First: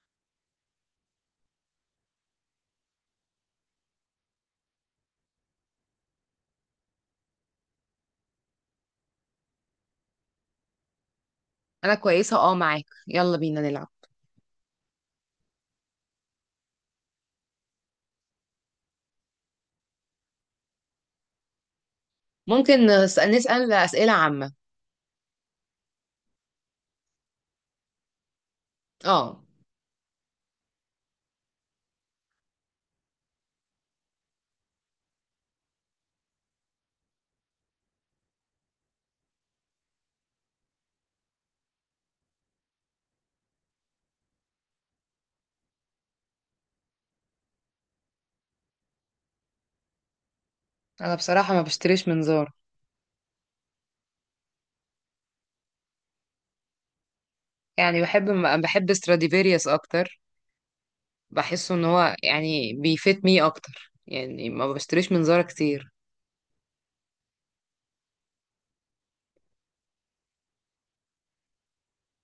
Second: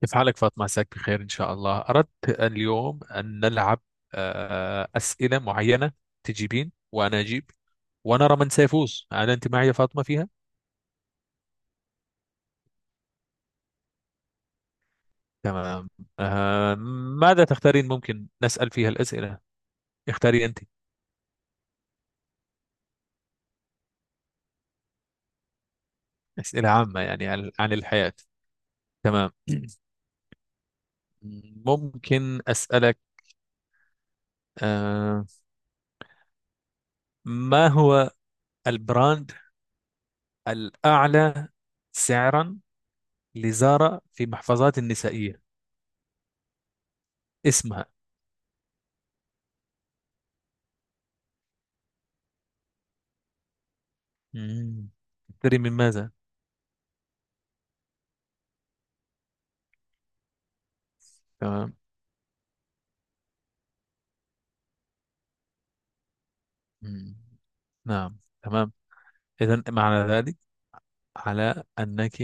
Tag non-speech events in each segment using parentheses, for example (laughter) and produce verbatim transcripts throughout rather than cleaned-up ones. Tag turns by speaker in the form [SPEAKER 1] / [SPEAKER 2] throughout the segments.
[SPEAKER 1] كيف حالك فاطمة؟ عساك بخير إن شاء الله. أردت اليوم أن نلعب آه، أسئلة معينة، تجيبين وأنا أجيب، ونرى من سيفوز. هل أنت معي يا فاطمة فيها؟
[SPEAKER 2] انا كويسه اه معاك، يلا بينا نلعب.
[SPEAKER 1] تمام. آه، ماذا تختارين؟ ممكن نسأل فيها الأسئلة؟ اختاري أنت.
[SPEAKER 2] ممكن نسأل نسأل اسئله عامه.
[SPEAKER 1] أسئلة عامة، يعني عن عن الحياة. تمام.
[SPEAKER 2] اه،
[SPEAKER 1] (clears throat) ممكن أسألك، آه، ما هو البراند الأعلى سعرا لزارا في محفظات النسائية؟ اسمها.
[SPEAKER 2] انا بصراحه ما بشتريش منظار.
[SPEAKER 1] مم. تشتري من ماذا؟
[SPEAKER 2] يعني بحب بحب ستراديفيريوس اكتر،
[SPEAKER 1] تمام.
[SPEAKER 2] بحسه ان هو يعني بيفيت مي اكتر، يعني ما بشتريش منظار كتير.
[SPEAKER 1] مم. نعم، تمام. إذا معنى ذلك على أنك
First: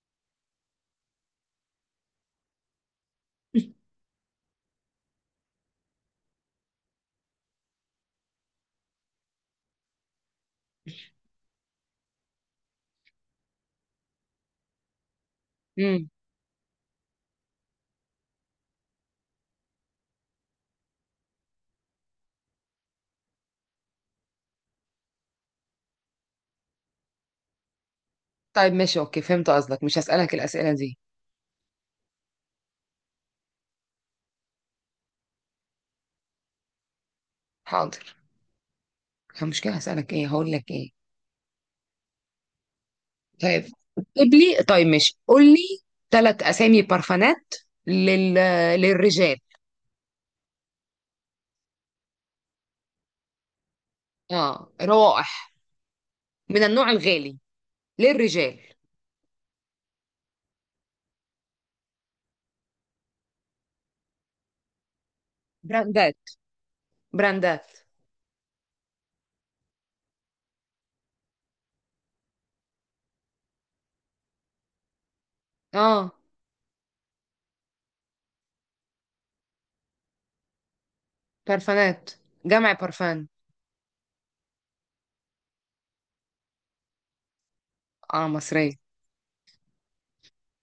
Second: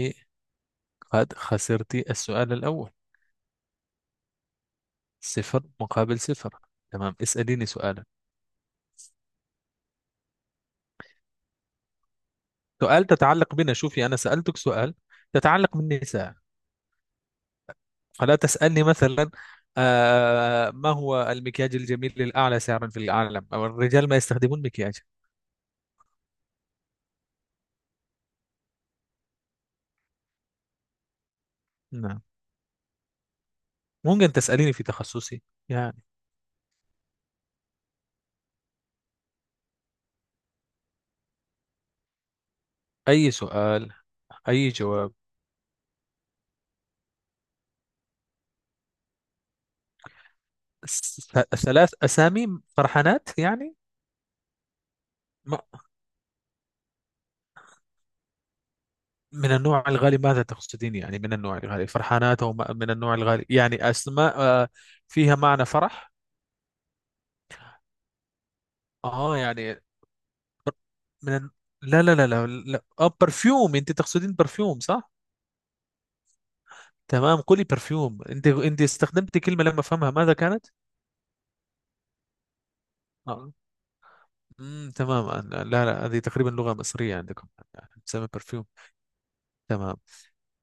[SPEAKER 1] قد خسرت السؤال الأول،
[SPEAKER 2] (laughs)
[SPEAKER 1] صفر مقابل صفر. تمام، اسأليني سؤالا. سؤال تتعلق بنا، شوفي، أنا سألتك سؤال تتعلق
[SPEAKER 2] امم
[SPEAKER 1] بالنساء، فلا تسألني مثلا آه ما هو المكياج الجميل للأعلى سعرا في العالم، أو الرجال ما يستخدمون مكياج.
[SPEAKER 2] طيب ماشي اوكي، فهمت قصدك، مش هسألك الاسئله دي.
[SPEAKER 1] نعم، ممكن تسأليني في تخصصي يعني،
[SPEAKER 2] حاضر. المشكله هسألك ايه، هقول لك ايه؟
[SPEAKER 1] أي
[SPEAKER 2] طيب،
[SPEAKER 1] سؤال
[SPEAKER 2] اكتب لي.
[SPEAKER 1] أي
[SPEAKER 2] طيب
[SPEAKER 1] جواب.
[SPEAKER 2] ماشي، قول لي ثلاث اسامي بارفانات لل... للرجال.
[SPEAKER 1] س- ثلاث أسامي فرحانات يعني،
[SPEAKER 2] اه، روائح
[SPEAKER 1] ما-
[SPEAKER 2] من النوع الغالي للرجال.
[SPEAKER 1] من النوع الغالي. ماذا تقصدين؟ يعني من النوع الغالي فرحانات؟ أو ما- من النوع الغالي يعني أسماء، آه، فيها معنى فرح.
[SPEAKER 2] براندات براندات.
[SPEAKER 1] آه يعني، من الن- لا، لا، لا، لا، لا. آه برفيوم، أنت تقصدين برفيوم، صح؟
[SPEAKER 2] اه،
[SPEAKER 1] تمام، قولي برفيوم. أنت أنت استخدمتي كلمة لما أفهمها، ماذا كانت؟
[SPEAKER 2] بارفانات جمع بارفان.
[SPEAKER 1] آه. مم، تمام. آه، لا، لا، هذه تقريبا لغة مصرية عندكم،
[SPEAKER 2] اه،
[SPEAKER 1] تسمى برفيوم.
[SPEAKER 2] مصرية.
[SPEAKER 1] تمام،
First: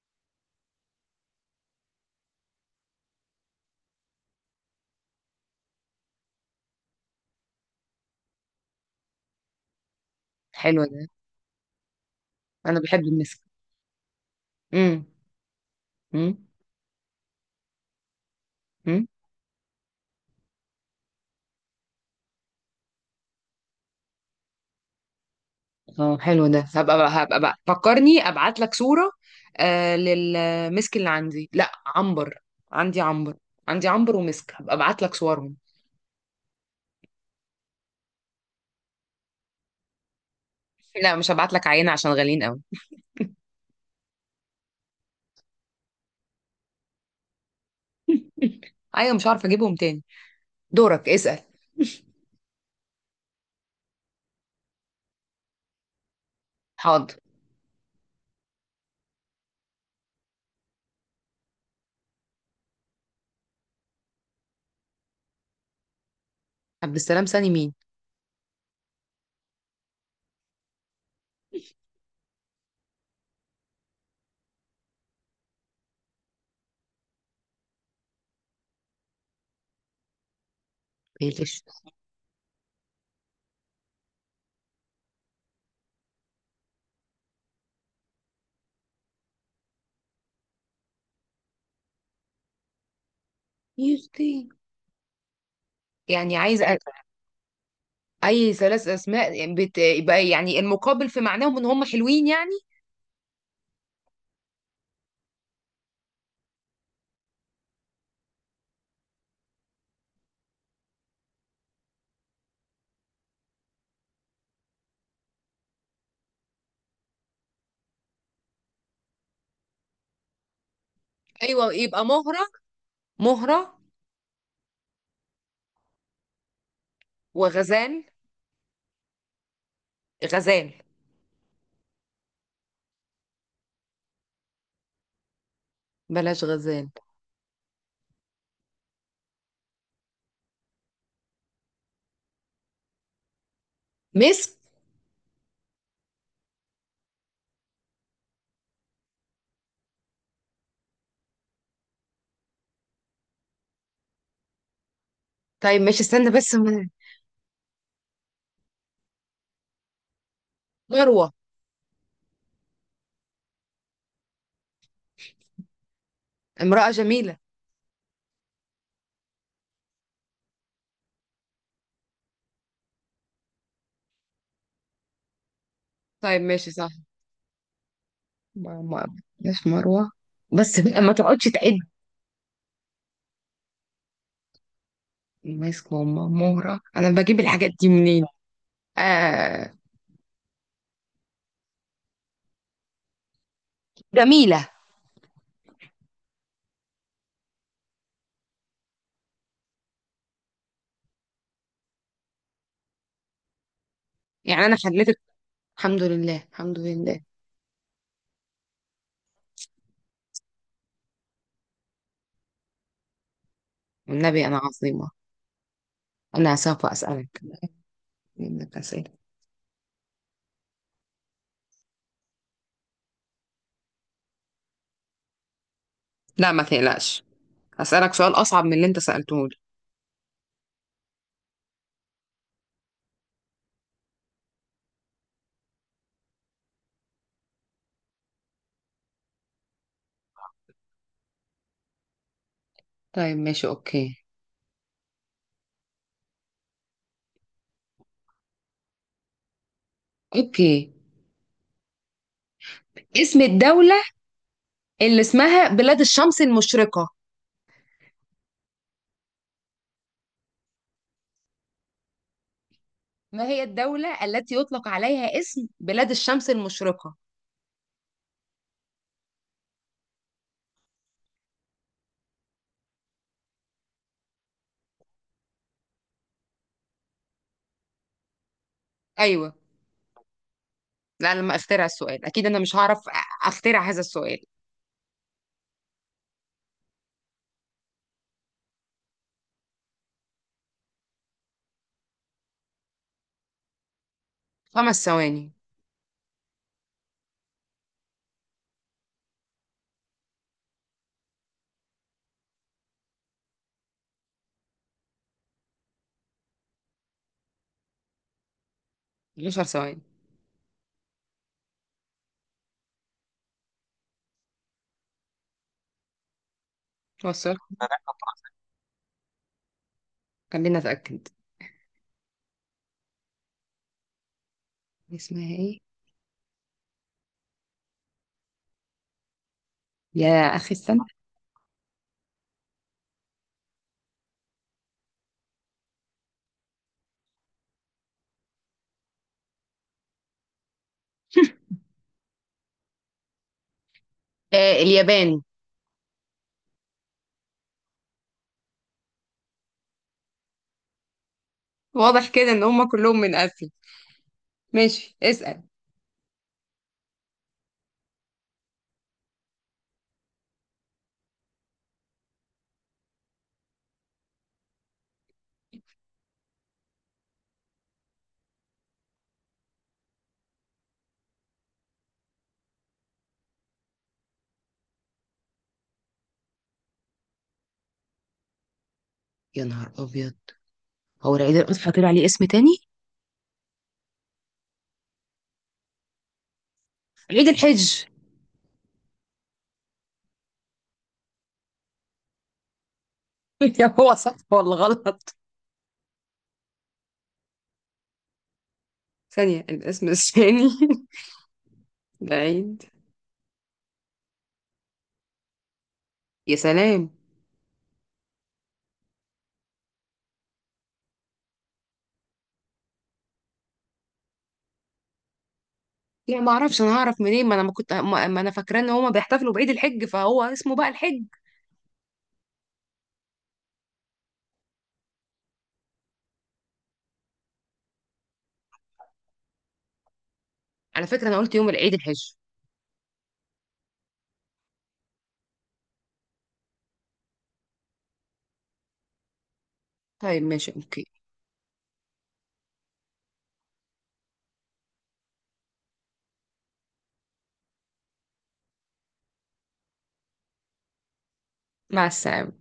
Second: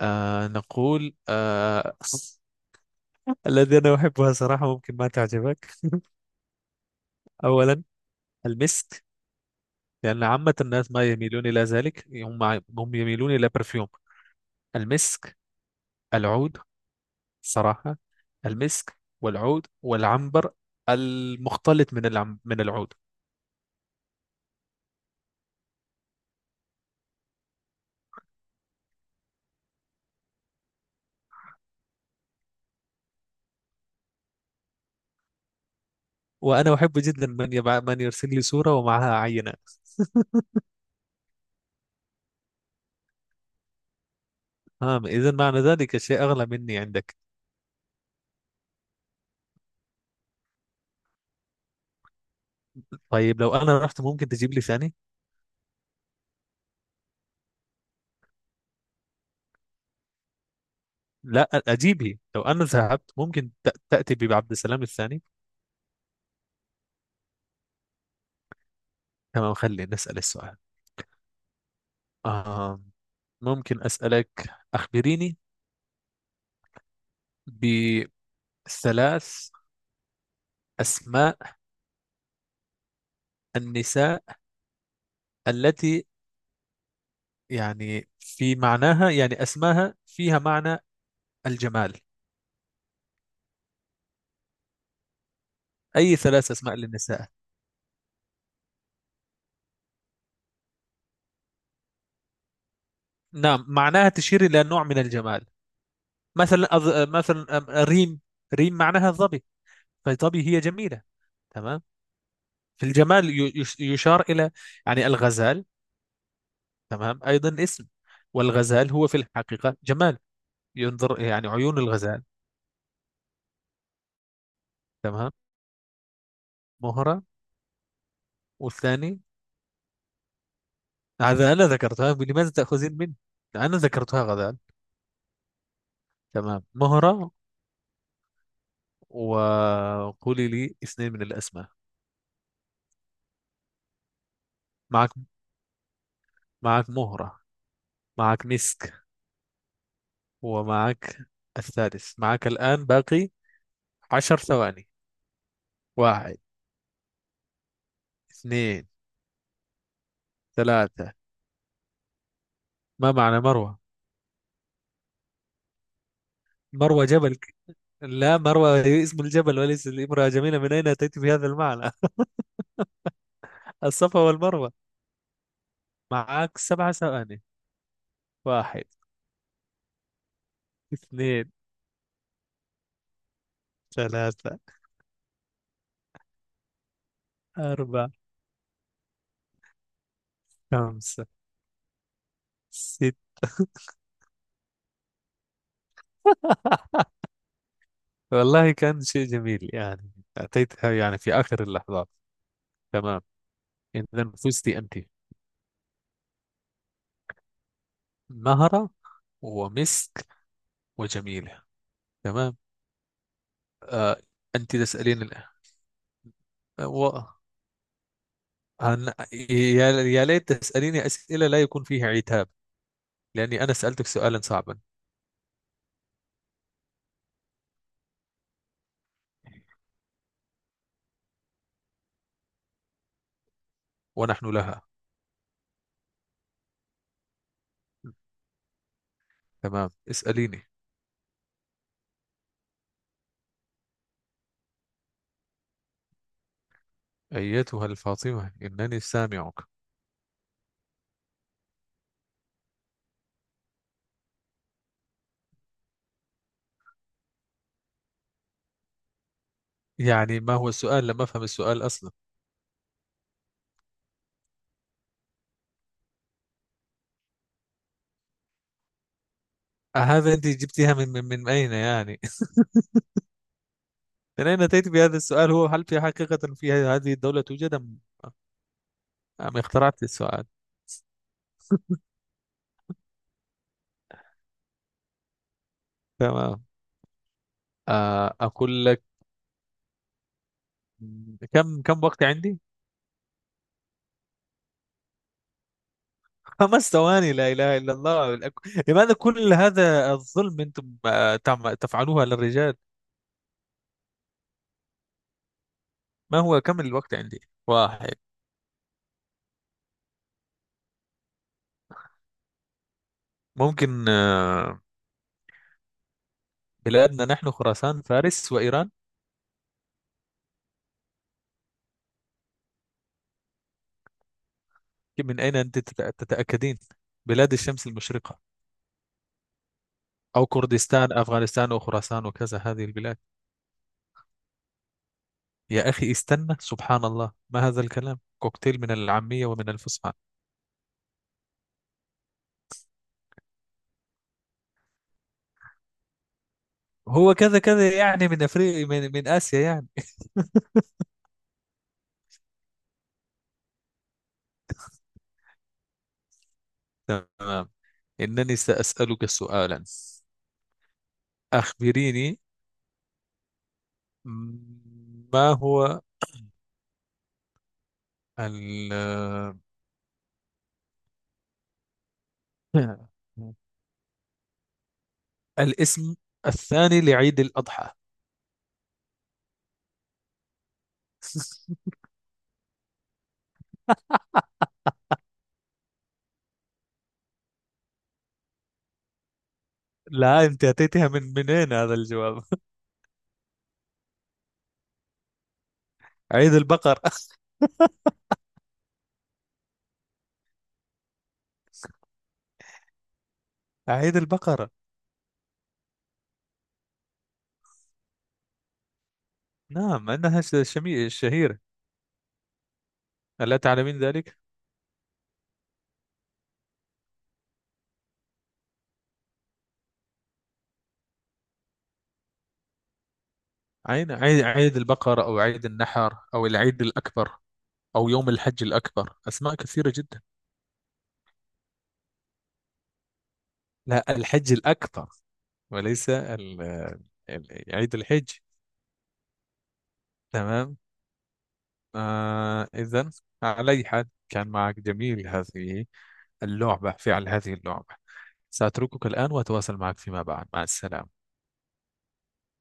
[SPEAKER 1] آه نقول آه الذي أنا أحبها صراحة ممكن ما تعجبك. (laughs) أولا، المسك، لأن عامة
[SPEAKER 2] حلو
[SPEAKER 1] الناس ما
[SPEAKER 2] ده،
[SPEAKER 1] يميلون إلى ذلك. هم
[SPEAKER 2] انا
[SPEAKER 1] هم
[SPEAKER 2] بحب
[SPEAKER 1] يميلون
[SPEAKER 2] المسك.
[SPEAKER 1] إلى برفيوم.
[SPEAKER 2] امم
[SPEAKER 1] المسك،
[SPEAKER 2] امم
[SPEAKER 1] العود، صراحة، المسك
[SPEAKER 2] امم
[SPEAKER 1] والعود والعنبر، المختلط من العم من العود.
[SPEAKER 2] اه حلو ده، هبقى بقى هبقى بقى فكرني ابعت لك صورة. آه للمسك اللي عندي، لا عنبر عندي عنبر عندي عنبر ومسك، هبقى ابعت لك صورهم.
[SPEAKER 1] وأنا أحب جدا من يبع... من يرسل لي صورة ومعها عينة.
[SPEAKER 2] (laughs) لا، مش هبعت لك عينة عشان غاليين قوي.
[SPEAKER 1] ها، إذا معنى ذلك الشيء أغلى مني عندك.
[SPEAKER 2] (laughs) ايوه، مش عارفة اجيبهم تاني. دورك، اسأل.
[SPEAKER 1] طيب، لو أنا رحت، ممكن تجيب لي ثاني؟
[SPEAKER 2] حاضر.
[SPEAKER 1] لا أجيبه. لو أنا ذهبت، ممكن تأ- تأتي بعبد السلام الثاني.
[SPEAKER 2] عبد السلام سامي مين؟
[SPEAKER 1] تمام، خلينا نسأل السؤال. آه ممكن أسألك، أخبريني بثلاث أسماء
[SPEAKER 2] بيلش
[SPEAKER 1] النساء التي يعني في معناها، يعني أسماها فيها معنى الجمال.
[SPEAKER 2] يختي.
[SPEAKER 1] أي
[SPEAKER 2] يعني
[SPEAKER 1] ثلاث أسماء
[SPEAKER 2] عايزة
[SPEAKER 1] للنساء.
[SPEAKER 2] اي ثلاث اسماء، يعني بت... يبقى يعني المقابل في معناهم ان هم حلوين يعني.
[SPEAKER 1] نعم، معناها تشير إلى نوع من الجمال. مثلا أظ- مثلا أم- ريم. ريم معناها الظبي، فالظبي هي جميلة. تمام. في الجمال ي- يش- يشار إلى يعني الغزال. تمام، أيضا اسم، والغزال هو في الحقيقة جمال، ينظر يعني
[SPEAKER 2] ايوه،
[SPEAKER 1] عيون
[SPEAKER 2] يبقى
[SPEAKER 1] الغزال.
[SPEAKER 2] مهرة مهرة
[SPEAKER 1] تمام، مهرة،
[SPEAKER 2] وغزال
[SPEAKER 1] والثاني.
[SPEAKER 2] غزال
[SPEAKER 1] هذا أنا ذكرتها، لماذا تأخذين مني؟ أنا ذكرتها غزال.
[SPEAKER 2] بلاش
[SPEAKER 1] تمام،
[SPEAKER 2] غزال.
[SPEAKER 1] مهرة، وقولي لي اثنين من الأسماء.
[SPEAKER 2] مسك.
[SPEAKER 1] معك، معك مهرة، معك مسك، ومعك الثالث. معك الآن باقي عشر ثواني.
[SPEAKER 2] طيب ماشي، استنى
[SPEAKER 1] واحد،
[SPEAKER 2] بس م-
[SPEAKER 1] اثنين، ثلاثة.
[SPEAKER 2] مروة.
[SPEAKER 1] ما معنى مروة؟
[SPEAKER 2] امرأة
[SPEAKER 1] مروة جبل،
[SPEAKER 2] جميلة.
[SPEAKER 1] ك- لا، مروة هي اسم الجبل وليس الامرأة جميلة، من أين أتيت بهذا المعنى؟ (laughs) الصفا والمروة.
[SPEAKER 2] طيب
[SPEAKER 1] معك
[SPEAKER 2] ماشي، صح.
[SPEAKER 1] سبع ثواني.
[SPEAKER 2] ما
[SPEAKER 1] واحد،
[SPEAKER 2] ما بلاش مروة، بس بقى ما تقعدش
[SPEAKER 1] اثنين،
[SPEAKER 2] تعد.
[SPEAKER 1] ثلاثة،
[SPEAKER 2] مسك، ماما، مهرة، انا بجيب الحاجات دي
[SPEAKER 1] أربعة،
[SPEAKER 2] منين؟ آه...
[SPEAKER 1] خمسة، ستة.
[SPEAKER 2] جميلة.
[SPEAKER 1] (laughs) والله كان شيء جميل يعني، أتيتها يعني في آخر اللحظات. تمام، إذا
[SPEAKER 2] يعني
[SPEAKER 1] فزت
[SPEAKER 2] انا
[SPEAKER 1] أنت،
[SPEAKER 2] خليتك. الحمد لله، الحمد لله.
[SPEAKER 1] مهرة ومسك وجميلة. تمام. آه.
[SPEAKER 2] والنبي انا
[SPEAKER 1] أنت
[SPEAKER 2] عظيمة.
[SPEAKER 1] تسألين الآن.
[SPEAKER 2] انا
[SPEAKER 1] آه،
[SPEAKER 2] سوف
[SPEAKER 1] و...
[SPEAKER 2] اسألك منك أسئلة.
[SPEAKER 1] أنا... يا... يا ليت تسأليني أسئلة لا يكون فيها عتاب، لأني أنا سألتك سؤالا صعبا.
[SPEAKER 2] لا ما تقلقش، هسألك سؤال أصعب من اللي أنت سألته لي.
[SPEAKER 1] ونحن لها. تمام، اسأليني،
[SPEAKER 2] طيب ماشي أوكي.
[SPEAKER 1] أيتها الفاطمة، إنني سامعك.
[SPEAKER 2] أوكي، اسم الدولة اللي اسمها بلاد الشمس المشرقة.
[SPEAKER 1] يعني ما هو السؤال؟ لم أفهم السؤال أصلا.
[SPEAKER 2] ما هي الدولة التي يطلق عليها اسم بلاد الشمس المشرقة؟
[SPEAKER 1] هذا أنت جبتيها من من من أين يعني؟ (laughs) من أين أتيت بهذا السؤال؟ هو هل في حقيقة في هذه الدولة توجد، أم
[SPEAKER 2] أيوة.
[SPEAKER 1] أم اخترعت السؤال؟
[SPEAKER 2] لا، لما أخترع السؤال أكيد أنا مش هعرف أ- أخترع هذا السؤال.
[SPEAKER 1] تمام. آه، أقول لك، كم كم وقت عندي؟
[SPEAKER 2] خمس ثواني.
[SPEAKER 1] (laughs) خمس ثواني. لا إله إلا الله. الأك- لماذا كل هذا الظلم؟ أنتم آه، تعم- تفعلوها للرجال؟ ما هو كم الوقت عندي؟ واحد.
[SPEAKER 2] 10 ثواني.
[SPEAKER 1] ممكن، آه، بلادنا
[SPEAKER 2] هو
[SPEAKER 1] نحن
[SPEAKER 2] السؤال،
[SPEAKER 1] خراسان، فارس وإيران.
[SPEAKER 2] خلينا أتأكد،
[SPEAKER 1] من
[SPEAKER 2] اسمها
[SPEAKER 1] أين
[SPEAKER 2] إيه؟
[SPEAKER 1] أنت تت- تتأكدين؟ بلاد الشمس المشرقة، أو
[SPEAKER 2] يا أخي استنى.
[SPEAKER 1] كردستان، أفغانستان، وخراسان، وكذا هذه البلاد. يا أخي استنى، سبحان الله، ما هذا الكلام؟ كوكتيل من العامية ومن الفصحى.
[SPEAKER 2] آه، اليابان.
[SPEAKER 1] هو كذا كذا يعني، من أفريقيا، من, من آسيا يعني.
[SPEAKER 2] واضح كده إن هما كلهم من آسيا. ماشي، اسأل.
[SPEAKER 1] تمام، إنني سأسألك سؤالا. أخبريني، ما هو ال (clears throat) الاسم الثاني لعيد الأضحى؟
[SPEAKER 2] يا نهار أبيض، هو العيد الأضحى
[SPEAKER 1] (laughs)
[SPEAKER 2] طلع عليه اسم تاني؟ عيد الحج.
[SPEAKER 1] لا، أنت أتيتها من منين هذا الجواب؟
[SPEAKER 2] (laughs) يا، هو صح ولا غلط؟
[SPEAKER 1] (laughs) عيد البقر. (laughs)
[SPEAKER 2] ثانية، الاسم الثاني. (laughs) العيد.
[SPEAKER 1] عيد البقرة.
[SPEAKER 2] يا سلام.
[SPEAKER 1] نعم، أنها ش- شمي- شهيرة، ألا تعلمين ذلك؟
[SPEAKER 2] لا، ما اعرفش، انا هعرف منين، ما انا ما كنت، ما ما انا فاكرة ان هما بيحتفلوا بعيد الحج، فهو اسمه بقى الحج.
[SPEAKER 1] عيد عيد عيد البقر، أو عيد النحر، أو العيد الأكبر، أو يوم الحج الأكبر، أسماء كثيرة جدا.
[SPEAKER 2] على فكرة انا قلت يوم العيد الحج.
[SPEAKER 1] لا، الحج الأكبر، وليس ال- ال- عيد الحج.
[SPEAKER 2] طيب ماشي
[SPEAKER 1] تمام.
[SPEAKER 2] اوكي.
[SPEAKER 1] آه إذا، على أي حال، كان معك جميل هذه اللعبة، فعل هذه اللعبة. سأتركك الآن وأتواصل معك فيما بعد. مع السلامة.
[SPEAKER 2] مع السلامة.